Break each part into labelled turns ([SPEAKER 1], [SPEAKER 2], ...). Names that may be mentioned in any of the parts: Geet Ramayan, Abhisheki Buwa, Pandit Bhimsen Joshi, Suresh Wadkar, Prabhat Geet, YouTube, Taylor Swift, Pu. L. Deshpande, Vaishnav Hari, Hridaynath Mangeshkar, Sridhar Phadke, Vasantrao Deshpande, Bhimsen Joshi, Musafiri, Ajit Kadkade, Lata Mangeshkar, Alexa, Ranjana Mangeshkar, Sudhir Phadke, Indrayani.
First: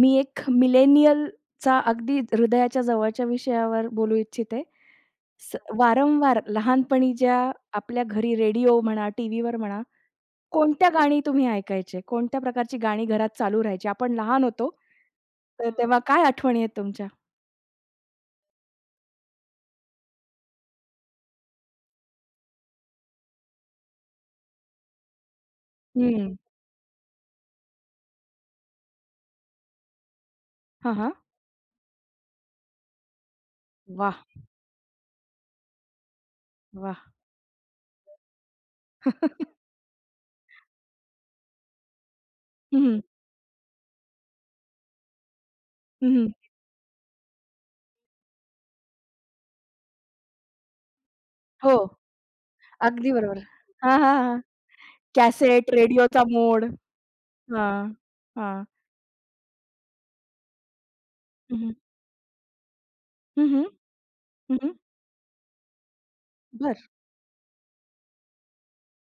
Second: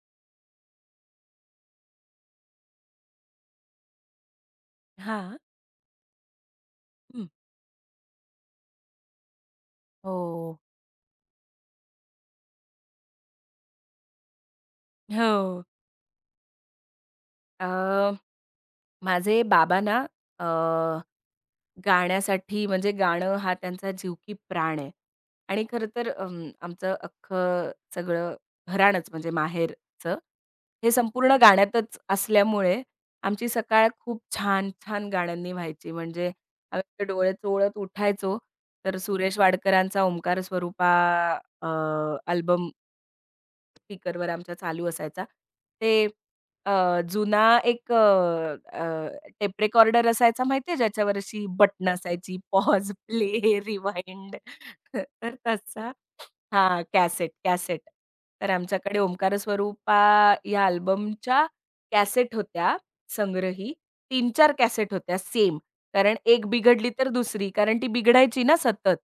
[SPEAKER 1] मी एक मिलेनियलचा अगदी हृदयाच्या जवळच्या विषयावर बोलू इच्छिते.
[SPEAKER 2] हां.
[SPEAKER 1] वारंवार लहानपणी
[SPEAKER 2] हं.
[SPEAKER 1] ज्या आपल्या घरी रेडिओ म्हणा, टीव्हीवर म्हणा,
[SPEAKER 2] हो.
[SPEAKER 1] कोणत्या गाणी तुम्ही ऐकायचे? कोणत्या प्रकारची गाणी घरात चालू राहायची? आपण लहान होतो,
[SPEAKER 2] हो.
[SPEAKER 1] तर तेव्हा काय आठवणी आहेत तुमच्या?
[SPEAKER 2] अ, माझे बाबा ना अ, गाण्यासाठी म्हणजे गाणं हा त्यांचा जीव की प्राण आहे. आणि खरं तर
[SPEAKER 1] हं.
[SPEAKER 2] आमचं अख्खं सगळं घराणंच म्हणजे माहेरचं, हे
[SPEAKER 1] हां, हां.
[SPEAKER 2] संपूर्ण गाण्यातच असल्यामुळे आमची सकाळ खूप
[SPEAKER 1] वाह!
[SPEAKER 2] छान-छान गाण्यांनी व्हायची. म्हणजे आम्ही असे
[SPEAKER 1] वाह!
[SPEAKER 2] डोळे चोळत उठायचो, तर सुरेश वाडकरांचा ओंकार स्वरूपा अल्बम
[SPEAKER 1] हं,
[SPEAKER 2] स्पीकरवर आमच्या चालू असायचा. ते
[SPEAKER 1] हं.
[SPEAKER 2] अ, जुना एक अ, अ, टेप रेकॉर्डर असायचा माहिती आहे, ज्याच्यावर अशी
[SPEAKER 1] हो,
[SPEAKER 2] बटणं असायची पॉज,
[SPEAKER 1] अगदी बरोबर.
[SPEAKER 2] प्ले,
[SPEAKER 1] हां, हां,
[SPEAKER 2] रिवाइंड.
[SPEAKER 1] हां.
[SPEAKER 2] तर
[SPEAKER 1] कॅसेट,
[SPEAKER 2] तसा
[SPEAKER 1] रेडिओचा मोड.
[SPEAKER 2] हां, कॅसेट,
[SPEAKER 1] हां,
[SPEAKER 2] कॅसेट. तर
[SPEAKER 1] हां.
[SPEAKER 2] आमच्याकडे ओंकार स्वरूपा या अल्बमच्या
[SPEAKER 1] हं, हं.
[SPEAKER 2] कॅसेट होत्या
[SPEAKER 1] हं, हं.
[SPEAKER 2] संग्रही. तीन-चार कॅसेट होत्या सेम. कारण एक बिघडली तर दुसरी. कारण ती बिघडायची ना सतत.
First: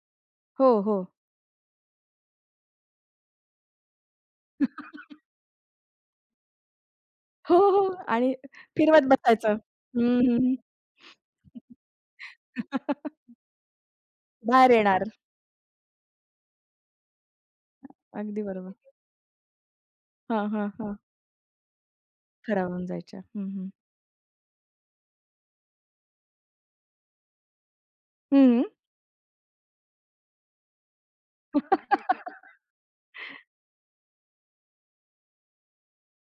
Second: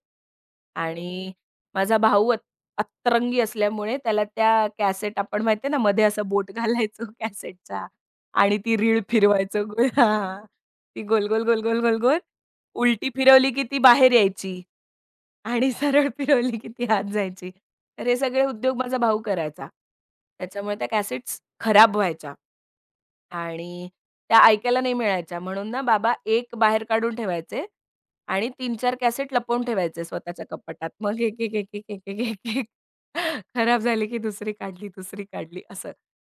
[SPEAKER 1] हो, हो.
[SPEAKER 2] आणि माझा भाऊ अतरंगी असल्यामुळे त्याला त्या कॅसेट आपण माहिती आहे ना, मध्ये असं बोट घालायचो
[SPEAKER 1] हो, हो.
[SPEAKER 2] कॅसेटच्या
[SPEAKER 1] आणि
[SPEAKER 2] आणि ती रीळ
[SPEAKER 1] फिरवत बसायचं.
[SPEAKER 2] फिरवायचो.
[SPEAKER 1] हं, हं,
[SPEAKER 2] हां,
[SPEAKER 1] हं.
[SPEAKER 2] ती गोल, गोल, गोल, गोल, गोल, गोल. उलटी फिरवली की ती बाहेर यायची.
[SPEAKER 1] बाहेर येणार.
[SPEAKER 2] आणि सरळ फिरवली की ती आत जायची. तर हे
[SPEAKER 1] अगदी
[SPEAKER 2] सगळे
[SPEAKER 1] बरोबर.
[SPEAKER 2] उद्योग माझा भाऊ करायचा.
[SPEAKER 1] हां, हां,
[SPEAKER 2] त्याच्यामुळे त्या
[SPEAKER 1] हां.
[SPEAKER 2] कॅसेट्स खराब व्हायच्या.
[SPEAKER 1] खराब होऊन जायच्या. हं, हं.
[SPEAKER 2] आणि त्या ऐकायला नाही मिळायच्या. म्हणून ना बाबा एक बाहेर काढून ठेवायचे आणि
[SPEAKER 1] हं.
[SPEAKER 2] तीन-चार कॅसेट लपवून ठेवायचे स्वतःच्या कपाटात. मग एक,
[SPEAKER 1] हं.
[SPEAKER 2] एक, एक, एक, एक, एक, एक, एक खराब झाली की दुसरी काढली, दुसरी काढली असं.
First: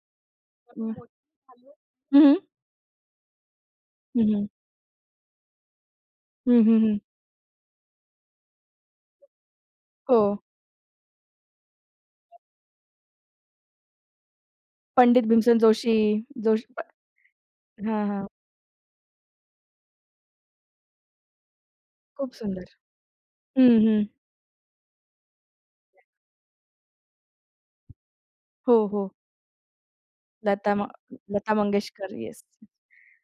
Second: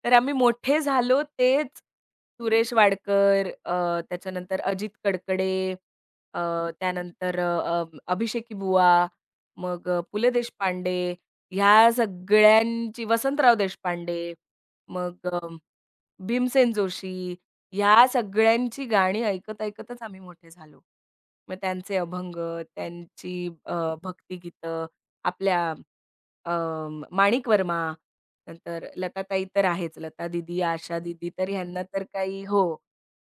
[SPEAKER 2] तर आम्ही मोठे झालो तेच
[SPEAKER 1] हं, हं,
[SPEAKER 2] सुरेश वाडकर,
[SPEAKER 1] हं.
[SPEAKER 2] त्याच्यानंतर अजित कडकडे,
[SPEAKER 1] हं,
[SPEAKER 2] अ,
[SPEAKER 1] हं, हं.
[SPEAKER 2] त्यानंतर अभिषेकी बुवा, मग पु.
[SPEAKER 1] हो.
[SPEAKER 2] ल. देशपांडे ह्या सगळ्यांची वसंतराव देशपांडे,
[SPEAKER 1] पंडित
[SPEAKER 2] मग
[SPEAKER 1] भीमसेन जोशी, जोशी
[SPEAKER 2] भीमसेन
[SPEAKER 1] प
[SPEAKER 2] जोशी,
[SPEAKER 1] हां,
[SPEAKER 2] ह्या
[SPEAKER 1] हां.
[SPEAKER 2] सगळ्यांची गाणी ऐकत-ऐकतच आम्ही मोठे झालो. मग त्यांचे
[SPEAKER 1] खूप
[SPEAKER 2] अभंग,
[SPEAKER 1] सुंदर.
[SPEAKER 2] त्यांची
[SPEAKER 1] हं, हं.
[SPEAKER 2] भक्तिगीतं, आपल्या अ, माणिक वर्मा, नंतर
[SPEAKER 1] हो, हो.
[SPEAKER 2] लताताई तर आहेच, लता दीदी,
[SPEAKER 1] लता म
[SPEAKER 2] आशा दीदी तर
[SPEAKER 1] लता
[SPEAKER 2] ह्यांना तर
[SPEAKER 1] मंगेशकर. येस.
[SPEAKER 2] काही हो,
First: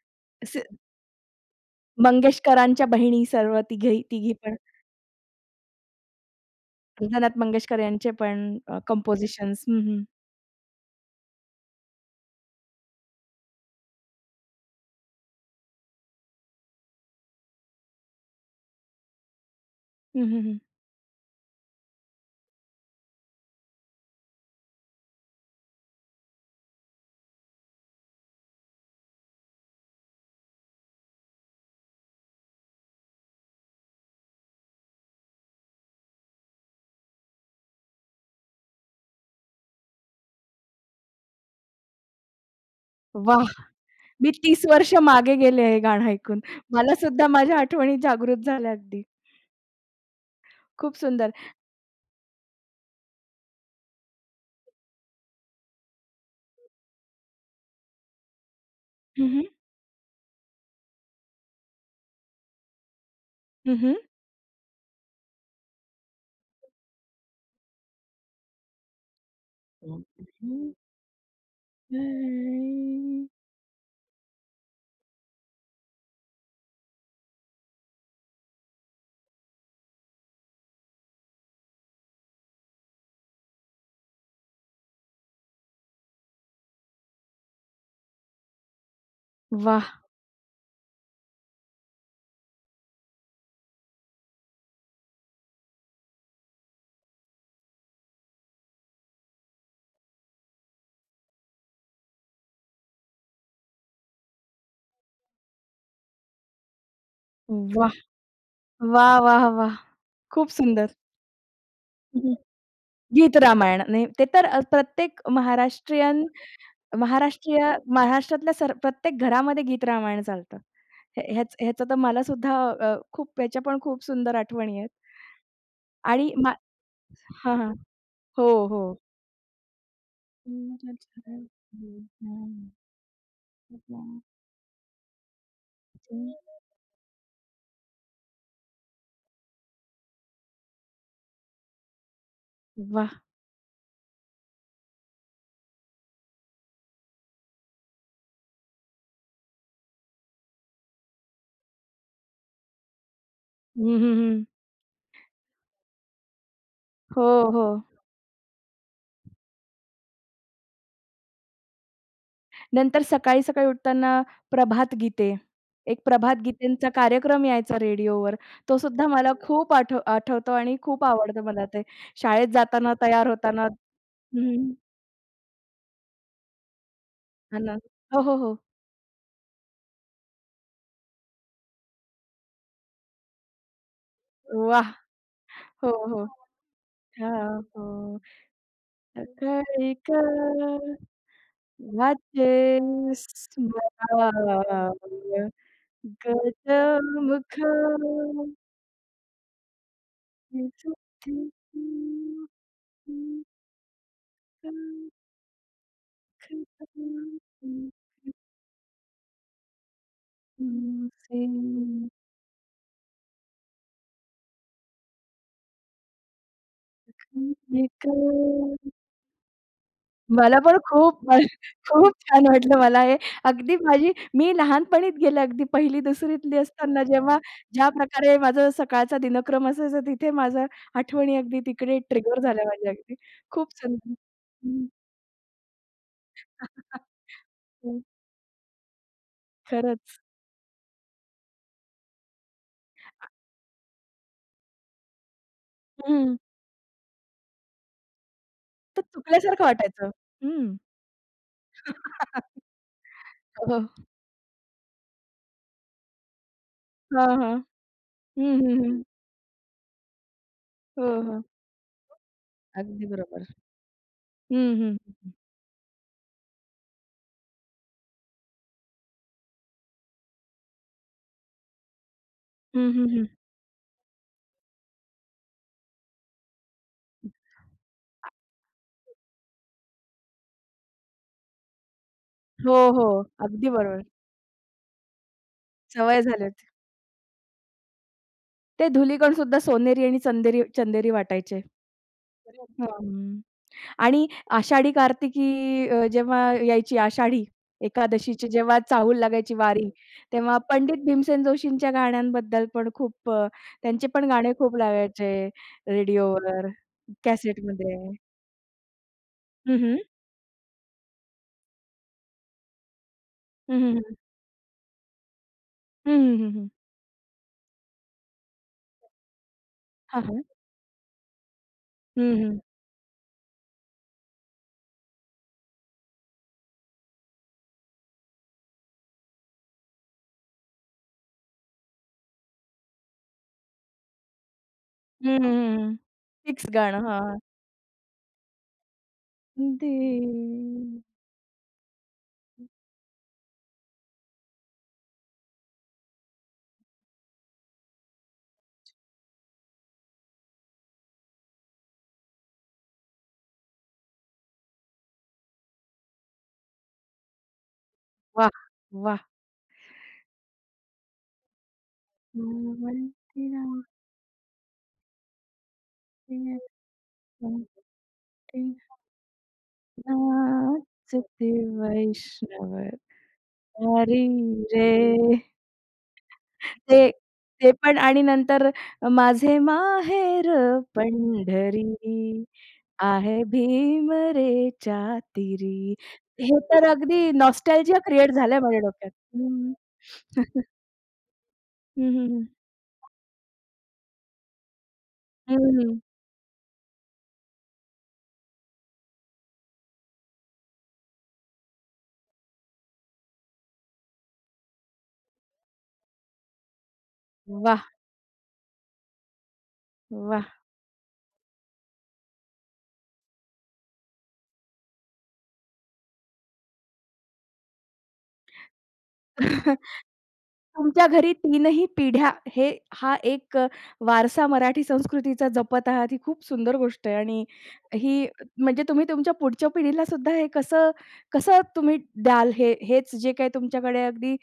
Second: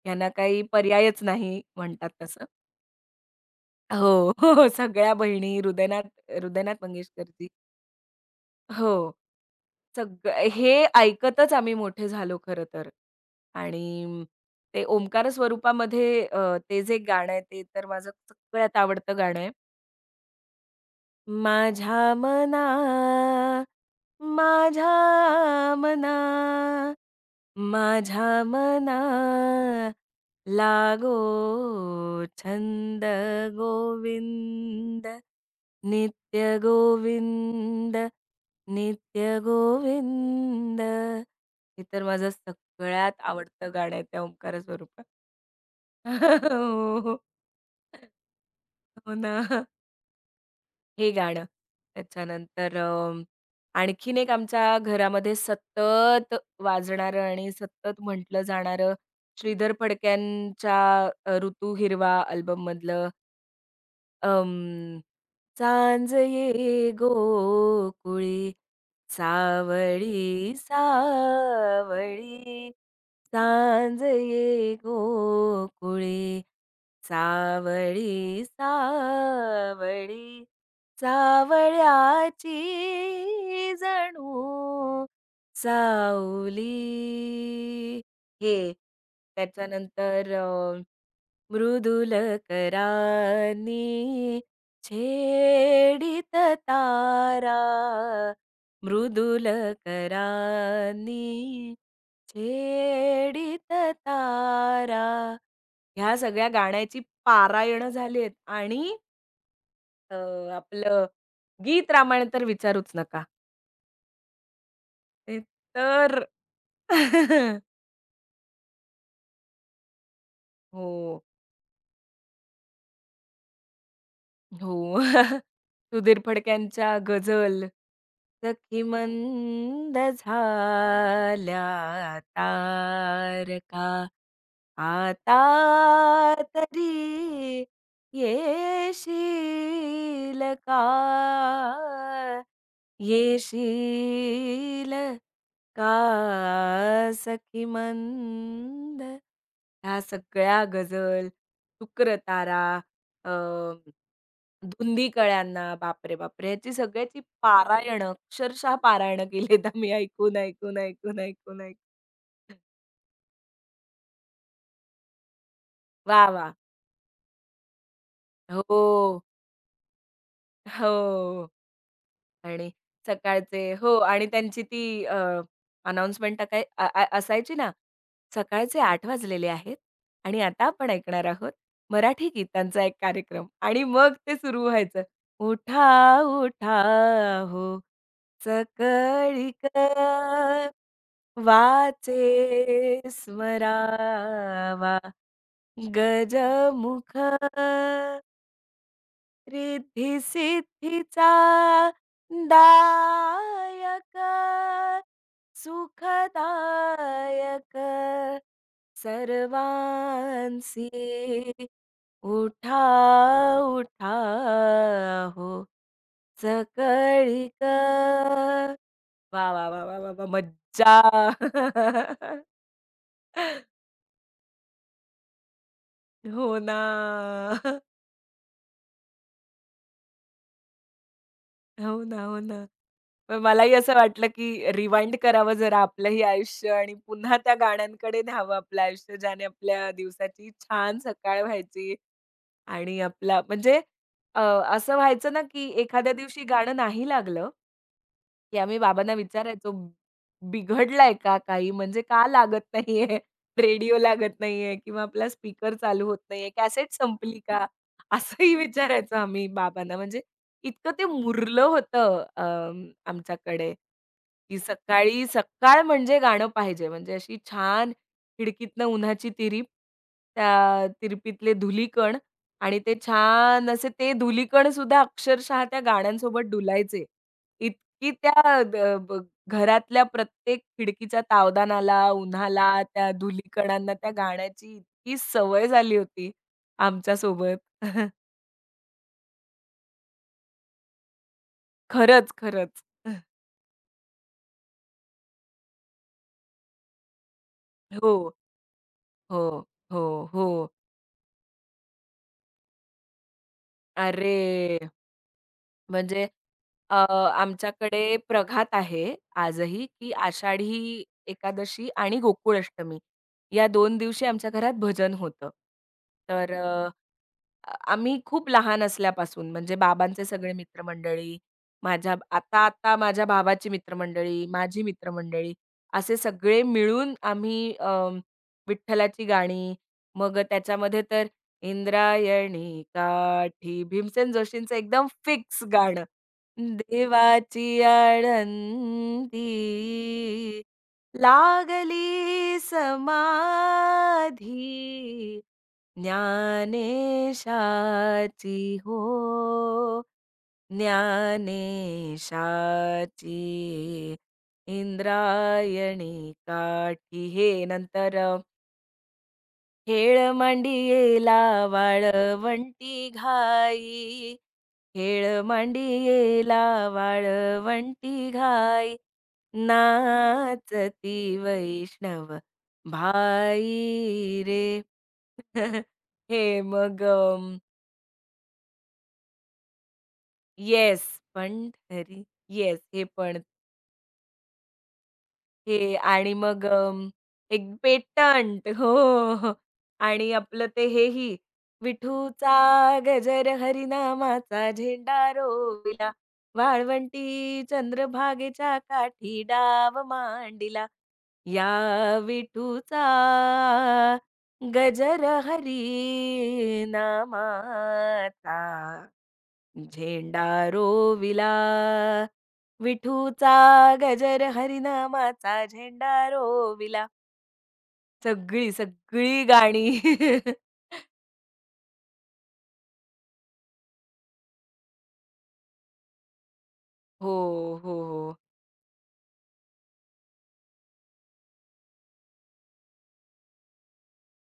[SPEAKER 2] ह्यांना
[SPEAKER 1] असे
[SPEAKER 2] काही पर्यायच नाही म्हणतात तसं.
[SPEAKER 1] मंगेशकरांच्या बहिणी सर्व तिघे
[SPEAKER 2] हो,
[SPEAKER 1] तिघी पण.
[SPEAKER 2] हो, सगळ्या बहिणी हृदयनाथ हृदयनाथ
[SPEAKER 1] रंजनाथ
[SPEAKER 2] मंगेशकरजी.
[SPEAKER 1] मंगेशकर यांचे पण
[SPEAKER 2] हो.
[SPEAKER 1] कंपोझिशन्स. हं, हं.
[SPEAKER 2] सगळं हे ऐकतच आम्ही मोठे झालो खरं तर. आणि ते ओंकार स्वरूपामध्ये ते जे गाणं आहे ते तर माझं सगळ्यात आवडतं गाणं आहे.
[SPEAKER 1] हं, हं, हं.
[SPEAKER 2] माझ्या मना, माझ्या मना, माझ्या मना लागो छंद गोविंद. नित्य गोविंद, नित्य गोविंद. हे तर माझं सगळ्यात
[SPEAKER 1] वाह!
[SPEAKER 2] आवडतं गाणं आहे, त्या
[SPEAKER 1] मी
[SPEAKER 2] ओंकार
[SPEAKER 1] 30 वर्ष
[SPEAKER 2] स्वरूप.
[SPEAKER 1] मागे गेले हे गाणं ऐकून. मला
[SPEAKER 2] हो, हो.
[SPEAKER 1] सुद्धा माझ्या आठवणी जागृत झाल्या अगदी.
[SPEAKER 2] हो ना.
[SPEAKER 1] खूप
[SPEAKER 2] हे
[SPEAKER 1] सुंदर.
[SPEAKER 2] गाणं. त्याच्यानंतर आणखीन एक आमच्या घरामध्ये सतत वाजणारं आणि सतत म्हटलं जाणारं
[SPEAKER 1] हं, हं.
[SPEAKER 2] श्रीधर फडक्यांच्या "ऋतू हिरवा" अल्बममधलं
[SPEAKER 1] हं, हं.
[SPEAKER 2] अं, सांज ये गोकुळी सावळी सावळी सांज ये गोकुळी सावळी सावळी सावळ्याची जणू सावली हे
[SPEAKER 1] वाह!
[SPEAKER 2] त्याच्यानंतर मृदुल करानी छेडित तारा मृदुल करानी छेडित तारा ह्या सगळ्या गाण्याची पारायणं
[SPEAKER 1] वाह!
[SPEAKER 2] झालीत आणि
[SPEAKER 1] वाह, वाह, वाह!
[SPEAKER 2] अ,
[SPEAKER 1] खूप सुंदर.
[SPEAKER 2] आपलं गीत
[SPEAKER 1] हं,
[SPEAKER 2] रामायण
[SPEAKER 1] हं.
[SPEAKER 2] तर विचारूच नका.
[SPEAKER 1] गीत रामायण. नाही ते तर प्रत्येक
[SPEAKER 2] ते तर
[SPEAKER 1] महाराष्ट्रीयन महाराष्ट्रीय महाराष्ट्रातल्या प्रत्येक घरामध्ये गीत रामायण चालतं. हे
[SPEAKER 2] हो.
[SPEAKER 1] ह्याच ह्याचं तर मला सुद्धा खूप ह्याच्या पण खूप सुंदर आठवणी आहेत.
[SPEAKER 2] हो. सुधीर
[SPEAKER 1] आणि मा
[SPEAKER 2] फडक्यांच्या
[SPEAKER 1] हां,
[SPEAKER 2] गझल
[SPEAKER 1] हां. हो, हो.
[SPEAKER 2] सखी मंद
[SPEAKER 1] हं, अच्छा.
[SPEAKER 2] झाल्या
[SPEAKER 1] हं, हां.
[SPEAKER 2] तारका
[SPEAKER 1] वाह!
[SPEAKER 2] आता
[SPEAKER 1] म्हणजे
[SPEAKER 2] तरी येशील का येशील का सखी मंद ह्या सगळ्या गझल, शुक्रतारा, अ,
[SPEAKER 1] हं, हं, हं.
[SPEAKER 2] धुंदी कळ्यांना, बापरे बापरे! ह्याची सगळ्याची
[SPEAKER 1] हो, हो.
[SPEAKER 2] पारायणं, अक्षरशः पारायणं केलीत आम्ही ऐकून, ऐकून, ऐकून, ऐकून, ऐकून.
[SPEAKER 1] नंतर सकाळी-सकाळी उठताना प्रभात गीते. एक
[SPEAKER 2] वाह,
[SPEAKER 1] प्रभात
[SPEAKER 2] वाह!
[SPEAKER 1] गीतेंचा कार्यक्रम यायचा रेडिओवर. तो सुद्धा
[SPEAKER 2] हो,
[SPEAKER 1] मला खूप आठवतो आणि खूप आवडतं
[SPEAKER 2] हो.
[SPEAKER 1] मला ते. शाळेत
[SPEAKER 2] आणि
[SPEAKER 1] जाताना तयार होताना
[SPEAKER 2] सकाळचे हो आणि त्यांची
[SPEAKER 1] हं,
[SPEAKER 2] ती अनाउन्समेंट टाकाय अ अ असायची
[SPEAKER 1] हां
[SPEAKER 2] ना,
[SPEAKER 1] ना. हो, हो, हो.
[SPEAKER 2] "सकाळचे 8 वाजलेले आहेत आणि आता आपण ऐकणार आहोत मराठी गीतांचा एक कार्यक्रम." आणि मग ते सुरू
[SPEAKER 1] वाह!
[SPEAKER 2] व्हायचं.
[SPEAKER 1] हो, हो.
[SPEAKER 2] "उठा, उठा
[SPEAKER 1] हां,
[SPEAKER 2] हो
[SPEAKER 1] हो.
[SPEAKER 2] सकळीक
[SPEAKER 1] सकाळी क
[SPEAKER 2] वाचे
[SPEAKER 1] वाचे स्मराव
[SPEAKER 2] स्मरावा गजमुख"
[SPEAKER 1] गजमुखाची
[SPEAKER 2] रिद्धी सिद्धीचा
[SPEAKER 1] सुधी
[SPEAKER 2] दायक सुखदायक सर्वांसी उठा उठा हो सकळीक वा वा वा वा वा वा
[SPEAKER 1] मला पण
[SPEAKER 2] मज्जा.
[SPEAKER 1] खूप मला खूप छान वाटलं मला हे. अगदी माझी मी लहानपणीत गेले अगदी 1ली-2रीतली
[SPEAKER 2] हो ना,
[SPEAKER 1] असताना जेव्हा ज्या प्रकारे माझा सकाळचा दिनक्रम असायचा तिथे माझ्या आठवणी अगदी तिकडे
[SPEAKER 2] हो ना, हो
[SPEAKER 1] ट्रिगर झाल्या
[SPEAKER 2] ना.
[SPEAKER 1] माझ्या अगदी.
[SPEAKER 2] पण
[SPEAKER 1] खूप
[SPEAKER 2] मलाही असं
[SPEAKER 1] सुंदर.
[SPEAKER 2] वाटलं, की
[SPEAKER 1] हं.
[SPEAKER 2] रिवाइंड करावं जरा आपलंही आयुष्य आणि पुन्हा त्या गाण्यांकडे न्यावं आपलं आयुष्य, ज्याने आपल्या
[SPEAKER 1] खरंच.
[SPEAKER 2] दिवसाची छान सकाळ व्हायची आणि आपला म्हणजे अ, असं व्हायचं ना, की एखाद्या
[SPEAKER 1] हं.
[SPEAKER 2] दिवशी गाणं नाही लागलं, की आम्ही
[SPEAKER 1] तर
[SPEAKER 2] बाबांना
[SPEAKER 1] चुकल्यासारखं
[SPEAKER 2] विचारायचो,
[SPEAKER 1] वाटायचं. हं.
[SPEAKER 2] "बिघडलाय का काही? म्हणजे का लागत नाहीये?
[SPEAKER 1] हो.
[SPEAKER 2] रेडिओ लागत नाहीये किंवा आपला स्पीकर चालू होत नाहीये, कॅसेट
[SPEAKER 1] हां,
[SPEAKER 2] संपली
[SPEAKER 1] हां.
[SPEAKER 2] का?" असंही
[SPEAKER 1] हं, हं, हं.
[SPEAKER 2] विचारायचो आम्ही बाबांना. म्हणजे इतकं
[SPEAKER 1] हो,
[SPEAKER 2] ते
[SPEAKER 1] हो.
[SPEAKER 2] मुरलं होतं
[SPEAKER 1] अगदी बरोबर.
[SPEAKER 2] आमच्याकडे, की
[SPEAKER 1] हं, हं.
[SPEAKER 2] सकाळी सकाळ म्हणजे गाणं पाहिजे. म्हणजे अशी छान खिडकीतनं उन्हाची तिरीप, त्या तिरपीतले धुलीकण आणि
[SPEAKER 1] हं,
[SPEAKER 2] ते
[SPEAKER 1] हं, हं.
[SPEAKER 2] छान असे ते धुलीकण सुद्धा अक्षरशः त्या गाण्यांसोबत डुलायचे. की त्या द ब घरातल्या प्रत्येक खिडकीचा तावदानाला, उन्हाला,
[SPEAKER 1] हो, हो.
[SPEAKER 2] त्या
[SPEAKER 1] अगदी
[SPEAKER 2] धुलीकणांना
[SPEAKER 1] बरोबर.
[SPEAKER 2] त्या गाण्याची इतकी सवय झाली
[SPEAKER 1] सवय
[SPEAKER 2] होती
[SPEAKER 1] झाली होती.
[SPEAKER 2] आमच्या सोबत.
[SPEAKER 1] ते धुलीकण सुद्धा सोनेरी आणि चंदेरी चंदेरी वाटायचे.
[SPEAKER 2] खरंच,
[SPEAKER 1] अरे
[SPEAKER 2] खरंच.
[SPEAKER 1] वाह! हं. आणि आषाढी कार्तिकी जेव्हा यायची आषाढी
[SPEAKER 2] हो,
[SPEAKER 1] एकादशीची जेव्हा चाहूल
[SPEAKER 2] हो,
[SPEAKER 1] लागायची वारी,
[SPEAKER 2] हो, हो.
[SPEAKER 1] तेव्हा पंडित भीमसेन जोशींच्या गाण्यांबद्दल पण खूप त्यांचे पण गाणे खूप
[SPEAKER 2] अरे!
[SPEAKER 1] लागायचे
[SPEAKER 2] म्हणजे
[SPEAKER 1] रेडिओवर,
[SPEAKER 2] अ,
[SPEAKER 1] कॅसेटमध्ये.
[SPEAKER 2] आमच्याकडे प्रघात आहे
[SPEAKER 1] हं,
[SPEAKER 2] आजही,
[SPEAKER 1] हं.
[SPEAKER 2] की आषाढी एकादशी आणि गोकुळ अष्टमी या
[SPEAKER 1] हं, हं,
[SPEAKER 2] 2
[SPEAKER 1] हं.
[SPEAKER 2] दिवशी आमच्या घरात भजन होतं.
[SPEAKER 1] हं, हं, हं,
[SPEAKER 2] तर
[SPEAKER 1] हं.
[SPEAKER 2] आम्ही खूप लहान असल्यापासून म्हणजे
[SPEAKER 1] हां,
[SPEAKER 2] बाबांचे
[SPEAKER 1] हां.
[SPEAKER 2] सगळे मित्रमंडळी, माझ्या
[SPEAKER 1] हं, हं.
[SPEAKER 2] आता, आता माझ्या बाबाची मित्रमंडळी, माझी मित्रमंडळी असे सगळे मिळून आम्ही विठ्ठलाची गाणी, मग त्याच्यामध्ये तर इंद्रायणी काठी भीमसेन जोशींचं एकदम
[SPEAKER 1] हं, हं,
[SPEAKER 2] फिक्स
[SPEAKER 1] हं,
[SPEAKER 2] गाणं.
[SPEAKER 1] फिक्स गाणं. हां.
[SPEAKER 2] देवाची
[SPEAKER 1] दे
[SPEAKER 2] आळंदी लागली समाधी ज्ञानेशाची हो ज्ञानेशाची इंद्रायणी काठी हे नंतर
[SPEAKER 1] वाह! वाह!
[SPEAKER 2] हेळ मांडियेला वाळवंटी
[SPEAKER 1] नावंती
[SPEAKER 2] घाई हेळ
[SPEAKER 1] नाचते
[SPEAKER 2] मांडियेला
[SPEAKER 1] नाचते
[SPEAKER 2] वाळवंटी घाई नाचती
[SPEAKER 1] नाचते
[SPEAKER 2] वैष्णव
[SPEAKER 1] वैष्णव हरी
[SPEAKER 2] भाई रे.
[SPEAKER 1] रे.
[SPEAKER 2] हे मग
[SPEAKER 1] ते ते पण आणि नंतर माझे माहेर
[SPEAKER 2] येस, पण तरी
[SPEAKER 1] पंढरी.
[SPEAKER 2] येस, हे पण.
[SPEAKER 1] आहे भीम रे चातिरी.
[SPEAKER 2] हे आणि
[SPEAKER 1] हे
[SPEAKER 2] मग
[SPEAKER 1] तर अगदी
[SPEAKER 2] एक
[SPEAKER 1] नॉस्टॅल्जिया क्रिएट झालंय
[SPEAKER 2] पेटंट.
[SPEAKER 1] माझ्या
[SPEAKER 2] हो,
[SPEAKER 1] डोक्यात.
[SPEAKER 2] हो, हो.
[SPEAKER 1] हं.
[SPEAKER 2] आणि आपलं ते हेही,
[SPEAKER 1] हं, हं, हं.
[SPEAKER 2] विठूचा गजर हरिनामाचा झेंडा
[SPEAKER 1] हं, हं.
[SPEAKER 2] रोविला, वाळवंटी चंद्रभागेच्या काठी डाव मांडिला, या विठूचा गजर
[SPEAKER 1] वाह!
[SPEAKER 2] हरिनामाचा. झेंडा
[SPEAKER 1] वाह!
[SPEAKER 2] रोविला विठूचा गजर हरिनामाचा झेंडा रोविला. सगळी, सगळी गाणी.
[SPEAKER 1] तुमच्या घरी तीनही पिढ्या हे हा एक वारसा मराठी संस्कृतीचा जपत आहात, ही खूप सुंदर गोष्ट आहे
[SPEAKER 2] हो,
[SPEAKER 1] आणि
[SPEAKER 2] हो,
[SPEAKER 1] ही
[SPEAKER 2] हो.
[SPEAKER 1] म्हणजे तुम्ही तुमच्या पुढच्या पिढीला सुद्धा हे कसं कसं तुम्ही द्याल हेच जे काही तुमच्याकडे अगदी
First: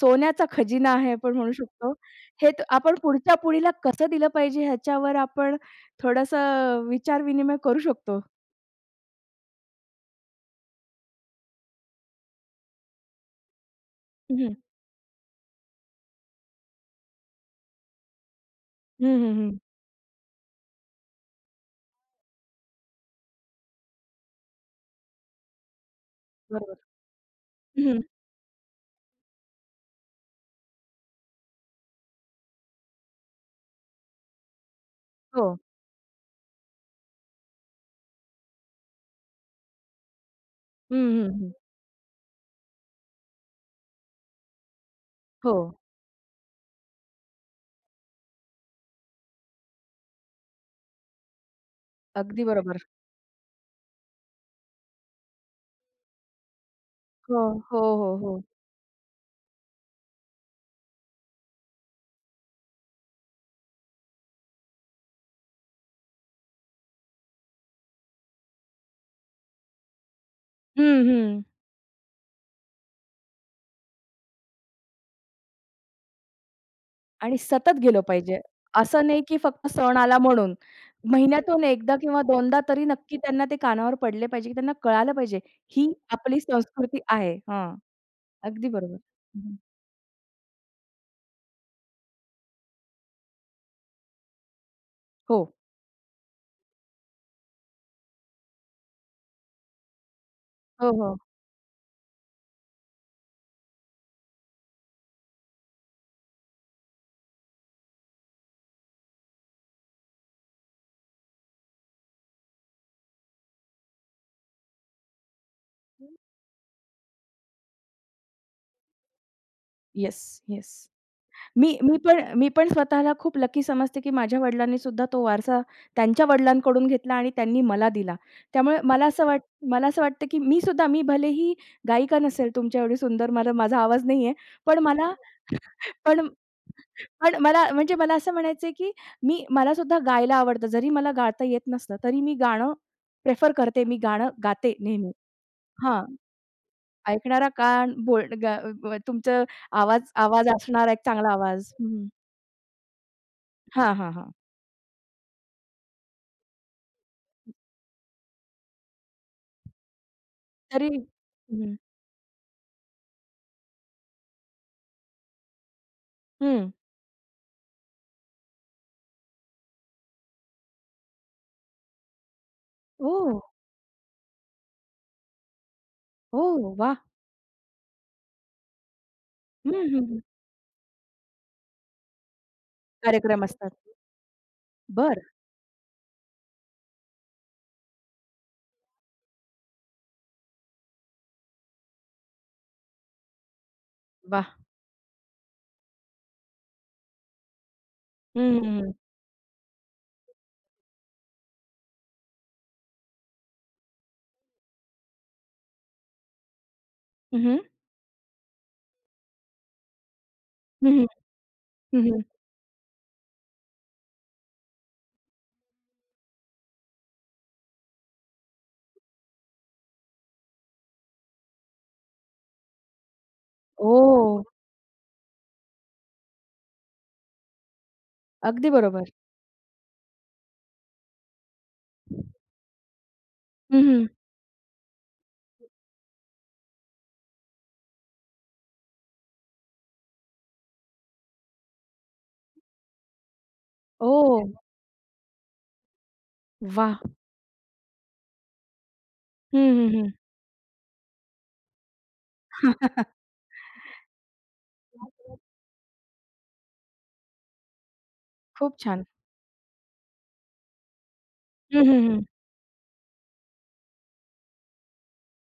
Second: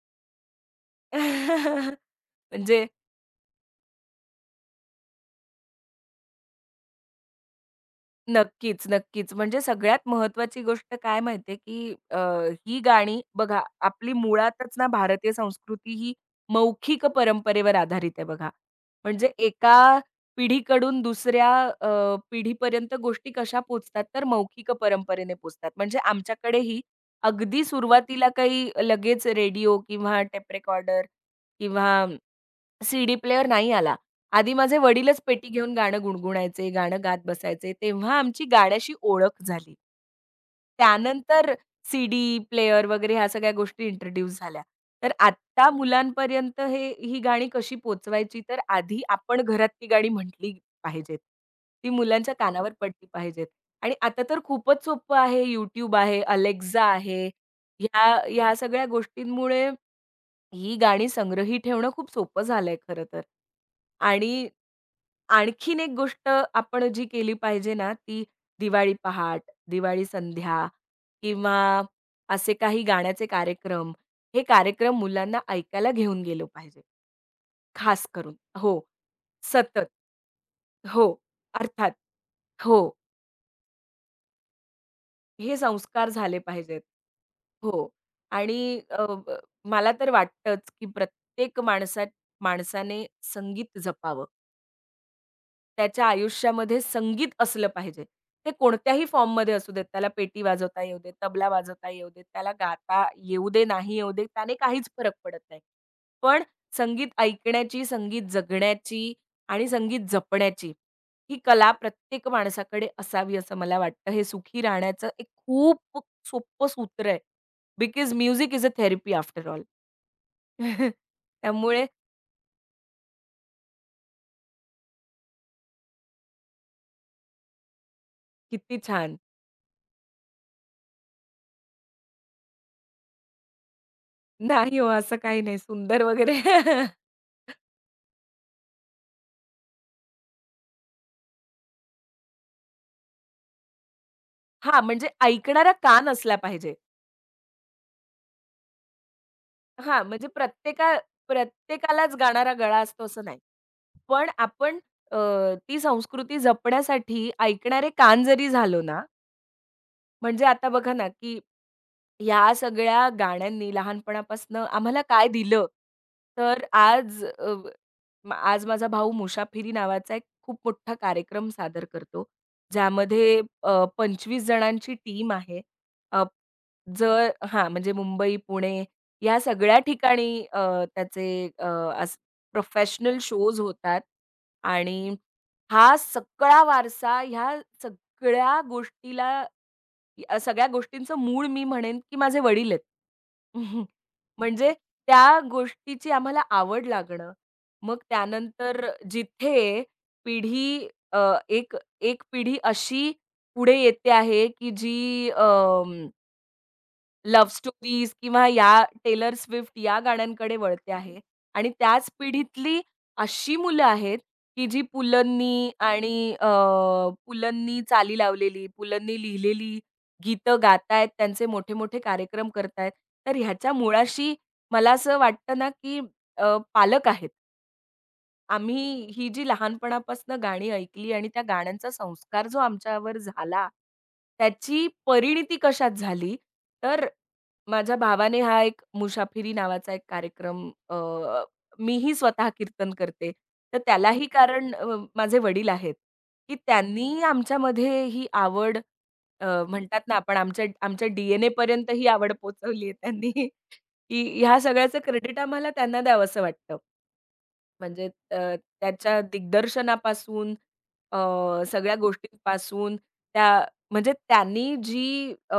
[SPEAKER 1] सोन्याचा खजिना आहे आपण म्हणू शकतो. हे त
[SPEAKER 2] म्हणजे
[SPEAKER 1] आपण पुढच्या पिढीला कसं दिलं पाहिजे ह्याच्यावर आपण थोडंसं विचार-विनिमय करू शकतो.
[SPEAKER 2] नक्कीच, नक्कीच. म्हणजे सगळ्यात महत्त्वाची गोष्ट काय माहिती की ही गाणी बघा, आपली
[SPEAKER 1] हं, हं.
[SPEAKER 2] मुळातच ना भारतीय संस्कृती ही मौखिक परंपरेवर आधारित आहे बघा.
[SPEAKER 1] हं,
[SPEAKER 2] म्हणजे
[SPEAKER 1] हं,
[SPEAKER 2] एका पिढीकडून दुसऱ्या अ, पिढीपर्यंत गोष्टी कशा पोहोचतात, तर मौखिक परंपरेने पोहोचतात. म्हणजे
[SPEAKER 1] बरोबर.
[SPEAKER 2] आमच्याकडेही अगदी
[SPEAKER 1] हं.
[SPEAKER 2] सुरुवातीला काही लगेच रेडिओ किंवा टेप रेकॉर्डर किंवा सीडी प्लेयर नाही आला. आधी माझे वडीलच
[SPEAKER 1] हो.
[SPEAKER 2] पेटी घेऊन गाणं गुणगुणायचे, गाणं गात बसायचे. तेव्हा आमची गाण्याशी ओळख झाली.
[SPEAKER 1] हं, हं, हं.
[SPEAKER 2] त्यानंतर सीडी प्लेयर वगैरे ह्या सगळ्या गोष्टी इंट्रोड्यूस झाल्या. तर
[SPEAKER 1] हो.
[SPEAKER 2] आत्ता मुलांपर्यंत हे ही गाणी कशी पोहोचवायची, तर आधी आपण घरात ती गाणी म्हटली पाहिजेत. ती मुलांच्या
[SPEAKER 1] अगदी
[SPEAKER 2] कानावर
[SPEAKER 1] बरोबर.
[SPEAKER 2] पडली पाहिजेत. आणि आता तर खूपच सोपं आहे. YouTube आहे, Alexa आहे.
[SPEAKER 1] हो, हो,
[SPEAKER 2] ह्या
[SPEAKER 1] हो, हो.
[SPEAKER 2] ह्या सगळ्या गोष्टींमुळे ही गाणी संग्रही ठेवणं खूप सोपं झालंय खरं तर. आणि आणखीन एक गोष्ट आपण जी केली पाहिजे ना, ती दिवाळी पहाट, दिवाळी संध्या
[SPEAKER 1] हं, हं.
[SPEAKER 2] किंवा असे काही गाण्याचे कार्यक्रम, हे कार्यक्रम मुलांना ऐकायला घेऊन गेलो पाहिजे,
[SPEAKER 1] आणि सतत गेलो
[SPEAKER 2] खास करून.
[SPEAKER 1] पाहिजे.
[SPEAKER 2] हो,
[SPEAKER 1] असं नाही की फक्त
[SPEAKER 2] सतत.
[SPEAKER 1] सण आला म्हणून.
[SPEAKER 2] हो,
[SPEAKER 1] महिन्यातून
[SPEAKER 2] अर्थात.
[SPEAKER 1] एकदा किंवा दोनदा
[SPEAKER 2] हो.
[SPEAKER 1] तरी नक्की त्यांना ते कानावर पडले पाहिजे, की त्यांना कळालं पाहिजे.
[SPEAKER 2] हे
[SPEAKER 1] ही
[SPEAKER 2] संस्कार झाले
[SPEAKER 1] आपली
[SPEAKER 2] पाहिजेत.
[SPEAKER 1] संस्कृती आहे. हां,
[SPEAKER 2] हो.
[SPEAKER 1] अगदी
[SPEAKER 2] आणि
[SPEAKER 1] बरोबर.
[SPEAKER 2] अ, ब
[SPEAKER 1] हं,
[SPEAKER 2] मला तर वाटतंच, की प्रत्येक माणसा माणसाने संगीत जपावं.
[SPEAKER 1] हो.
[SPEAKER 2] त्याच्या आयुष्यामध्ये संगीत असलं पाहिजे. ते कोणत्याही फॉर्ममध्ये असू देत. त्याला पेटी वाजवता
[SPEAKER 1] हो,
[SPEAKER 2] येऊ देत,
[SPEAKER 1] हो.
[SPEAKER 2] तबला वाजवता येऊ देत, त्याला गाता येऊ दे, नाही येऊ दे, त्याने काहीच फरक पडत नाही. पण संगीत ऐकण्याची, संगीत जगण्याची आणि संगीत जपण्याची ही कला प्रत्येक माणसाकडे असावी असं मला वाटतं. हे सुखी राहण्याचं एक खूप सोपं सूत्र आहे. Because music is a therapy after all.
[SPEAKER 1] Yes, yes. मी
[SPEAKER 2] त्यामुळे
[SPEAKER 1] मी पण मी पण स्वतःला खूप लकी समजते, की माझ्या वडिलांनी सुद्धा तो वारसा त्यांच्या वडिलांकडून घेतला आणि त्यांनी मला दिला. त्यामुळे
[SPEAKER 2] किती
[SPEAKER 1] मला
[SPEAKER 2] छान.
[SPEAKER 1] असं वाट मला असं वाटतं, की मी सुद्धा भलेही गायिका नसेल तुमच्या एवढी सुंदर मला माझा आवाज नाहीये.
[SPEAKER 2] नाही
[SPEAKER 1] पण
[SPEAKER 2] हो,
[SPEAKER 1] मला
[SPEAKER 2] असं काही नाही. सुंदर
[SPEAKER 1] पण
[SPEAKER 2] वगैरे.
[SPEAKER 1] पण मला म्हणजे मला असं म्हणायचंय, की मला सुद्धा गायला आवडतं. जरी मला गाता येत नसलं, तरी मी गाणं प्रेफर करते. मी गाणं गाते
[SPEAKER 2] हां, म्हणजे
[SPEAKER 1] नेहमी.
[SPEAKER 2] ऐकणारा
[SPEAKER 1] हां,
[SPEAKER 2] कान असला पाहिजे.
[SPEAKER 1] ऐकणारा कान बोल ग तुमचं आवाज
[SPEAKER 2] हां, म्हणजे
[SPEAKER 1] आवाज असणारा एक चांगला आवाज.
[SPEAKER 2] प्रत्येकालाच गाणारा गळा असतो असं नाही.
[SPEAKER 1] हां, हां,
[SPEAKER 2] पण
[SPEAKER 1] हां.
[SPEAKER 2] आपण अ, ती संस्कृती जपण्यासाठी ऐकणारे कान जरी झालो ना, म्हणजे आता
[SPEAKER 1] तरी
[SPEAKER 2] बघा ना, की
[SPEAKER 1] हं,
[SPEAKER 2] ह्या सगळ्या गाण्यांनी लहानपणापासनं आम्हाला काय दिलं? तर
[SPEAKER 1] हं.
[SPEAKER 2] आज आज माझा भाऊ मुसाफिरी नावाचा एक खूप मोठा कार्यक्रम सादर करतो.
[SPEAKER 1] ओह!
[SPEAKER 2] ज्यामध्ये 25 जणांची टीम आहे. अ,
[SPEAKER 1] ओह! वाह!
[SPEAKER 2] जर हां, म्हणजे मुंबई, पुणे या
[SPEAKER 1] हं,
[SPEAKER 2] सगळ्या
[SPEAKER 1] हं, हं.
[SPEAKER 2] ठिकाणी त्याचे प्रोफेशनल
[SPEAKER 1] कार्यक्रम
[SPEAKER 2] शोज
[SPEAKER 1] असतात.
[SPEAKER 2] होतात आणि
[SPEAKER 1] बरं.
[SPEAKER 2] हा सगळा वारसा ह्या सगळ्या गोष्टीला या सगळ्या गोष्टींचं मूळ मी म्हणेन, की माझे वडील आहेत.
[SPEAKER 1] वाह!
[SPEAKER 2] म्हणजे त्या गोष्टीची आम्हाला आवड लागणं. मग
[SPEAKER 1] हं, हं,
[SPEAKER 2] त्यानंतर
[SPEAKER 1] हं.
[SPEAKER 2] जिथे पिढी अ, एक एक पिढी अशी पुढे येते आहे, की जी
[SPEAKER 1] हं,
[SPEAKER 2] लव्ह
[SPEAKER 1] हं.
[SPEAKER 2] स्टोरीज किंवा या टेलर स्विफ्ट या गाण्यांकडे
[SPEAKER 1] हं,
[SPEAKER 2] वळते
[SPEAKER 1] हं.
[SPEAKER 2] आहे आणि
[SPEAKER 1] हं,
[SPEAKER 2] त्याच
[SPEAKER 1] हं.
[SPEAKER 2] पिढीतली अशी मुलं आहेत, की जी पुलंनी आणि पुलंनी चाली लावलेली, पुलंनी लिहिलेली गीतं गातायत, त्यांचे मोठे-मोठे कार्यक्रम करतायत. तर ह्याच्या
[SPEAKER 1] ओह!
[SPEAKER 2] मुळाशी मला असं वाटतं ना, की पालक आहेत.
[SPEAKER 1] अगदी
[SPEAKER 2] आम्ही
[SPEAKER 1] बरोबर.
[SPEAKER 2] ही जी लहानपणापासून गाणी ऐकली आणि त्या गाण्यांचा संस्कार जो आमच्यावर झाला,
[SPEAKER 1] हं, हं.
[SPEAKER 2] त्याची परिणिती कशात झाली, तर माझ्या भावाने हा एक मुशाफिरी नावाचा एक कार्यक्रम मीही स्वतः कीर्तन करते. तर त्यालाही
[SPEAKER 1] ओह!
[SPEAKER 2] कारण माझे वडील आहेत, की
[SPEAKER 1] वाह!
[SPEAKER 2] त्यांनी आमच्यामध्ये ही आवड
[SPEAKER 1] हं, हं,
[SPEAKER 2] म्हणतात
[SPEAKER 1] हं.
[SPEAKER 2] ना आपण आमच्या आमच्या DN ही आवड पोहोचवली आहे त्यांनी. की ह्या सगळ्याचं क्रेडिट आम्हाला त्यांना द्यावंसं वाटतं. म्हणजे
[SPEAKER 1] खूप छान.
[SPEAKER 2] त्याच्या दिग्दर्शनापासून अ,
[SPEAKER 1] हं,
[SPEAKER 2] सगळ्या
[SPEAKER 1] हं, हं.
[SPEAKER 2] गोष्टींपासून त्या म्हणजे त्यांनी जी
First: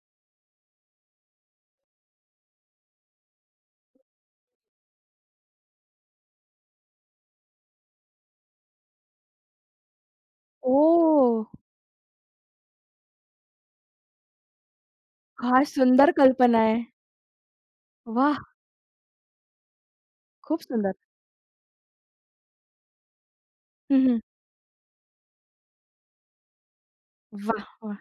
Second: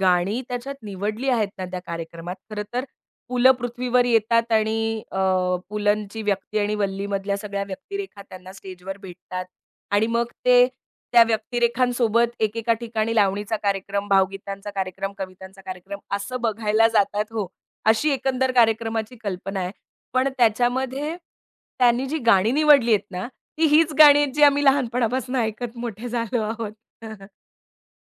[SPEAKER 2] गाणी त्याच्यात निवडली आहेत ना त्या कार्यक्रमात, खरं तर पुलं पृथ्वीवर येतात आणि पुलंची व्यक्ती आणि वल्लीमधल्या सगळ्या व्यक्तिरेखा त्यांना स्टेजवर भेटतात आणि मग ते त्या
[SPEAKER 1] ओह!
[SPEAKER 2] व्यक्तिरेखांसोबत एकेका ठिकाणी लावणीचा कार्यक्रम, भावगीतांचा कार्यक्रम, कवितांचा
[SPEAKER 1] काय
[SPEAKER 2] कार्यक्रम
[SPEAKER 1] सुंदर
[SPEAKER 2] असं
[SPEAKER 1] कल्पना आहे.
[SPEAKER 2] बघायला जातात. हो अशी
[SPEAKER 1] वाह!
[SPEAKER 2] एकंदर कार्यक्रमाची कल्पना आहे. पण
[SPEAKER 1] खूप सुंदर.
[SPEAKER 2] त्याच्यामध्ये त्यांनी जी गाणी निवडली आहेत ना, ती हीच
[SPEAKER 1] हं,
[SPEAKER 2] गाणी
[SPEAKER 1] हं.
[SPEAKER 2] आहेत जी आम्ही लहानपणापासून ऐकत मोठे झालो आहोत.
[SPEAKER 1] वाह! वाह!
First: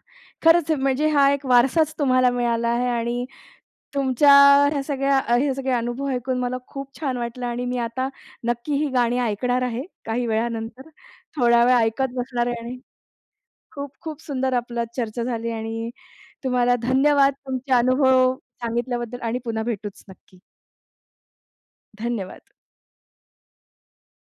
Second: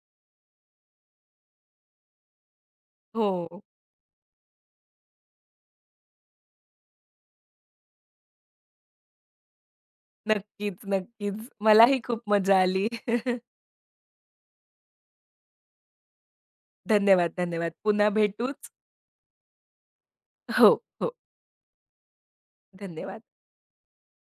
[SPEAKER 1] खरंच म्हणजे हा एक वारसाच तुम्हाला मिळाला आहे आणि
[SPEAKER 2] हो.
[SPEAKER 1] तुमच्या ह्या सगळ्या हे सगळे अनुभव ऐकून मला खूप छान वाटलं आणि मी आता नक्की ही गाणी ऐकणार आहे काही
[SPEAKER 2] नक्कीच,
[SPEAKER 1] वेळानंतर.
[SPEAKER 2] नक्कीच.
[SPEAKER 1] थोडा वेळ
[SPEAKER 2] मलाही
[SPEAKER 1] ऐकत
[SPEAKER 2] खूप
[SPEAKER 1] बसणार आहे
[SPEAKER 2] मजा
[SPEAKER 1] आणि
[SPEAKER 2] आली.
[SPEAKER 1] खूप-खूप सुंदर आपला चर्चा झाली आणि तुम्हाला धन्यवाद
[SPEAKER 2] धन्यवाद, धन्यवाद.
[SPEAKER 1] तुमचे
[SPEAKER 2] पुन्हा
[SPEAKER 1] अनुभव
[SPEAKER 2] भेटूच.
[SPEAKER 1] सांगितल्याबद्दल आणि पुन्हा भेटूच नक्की.
[SPEAKER 2] हो, हो.
[SPEAKER 1] धन्यवाद.
[SPEAKER 2] धन्यवाद.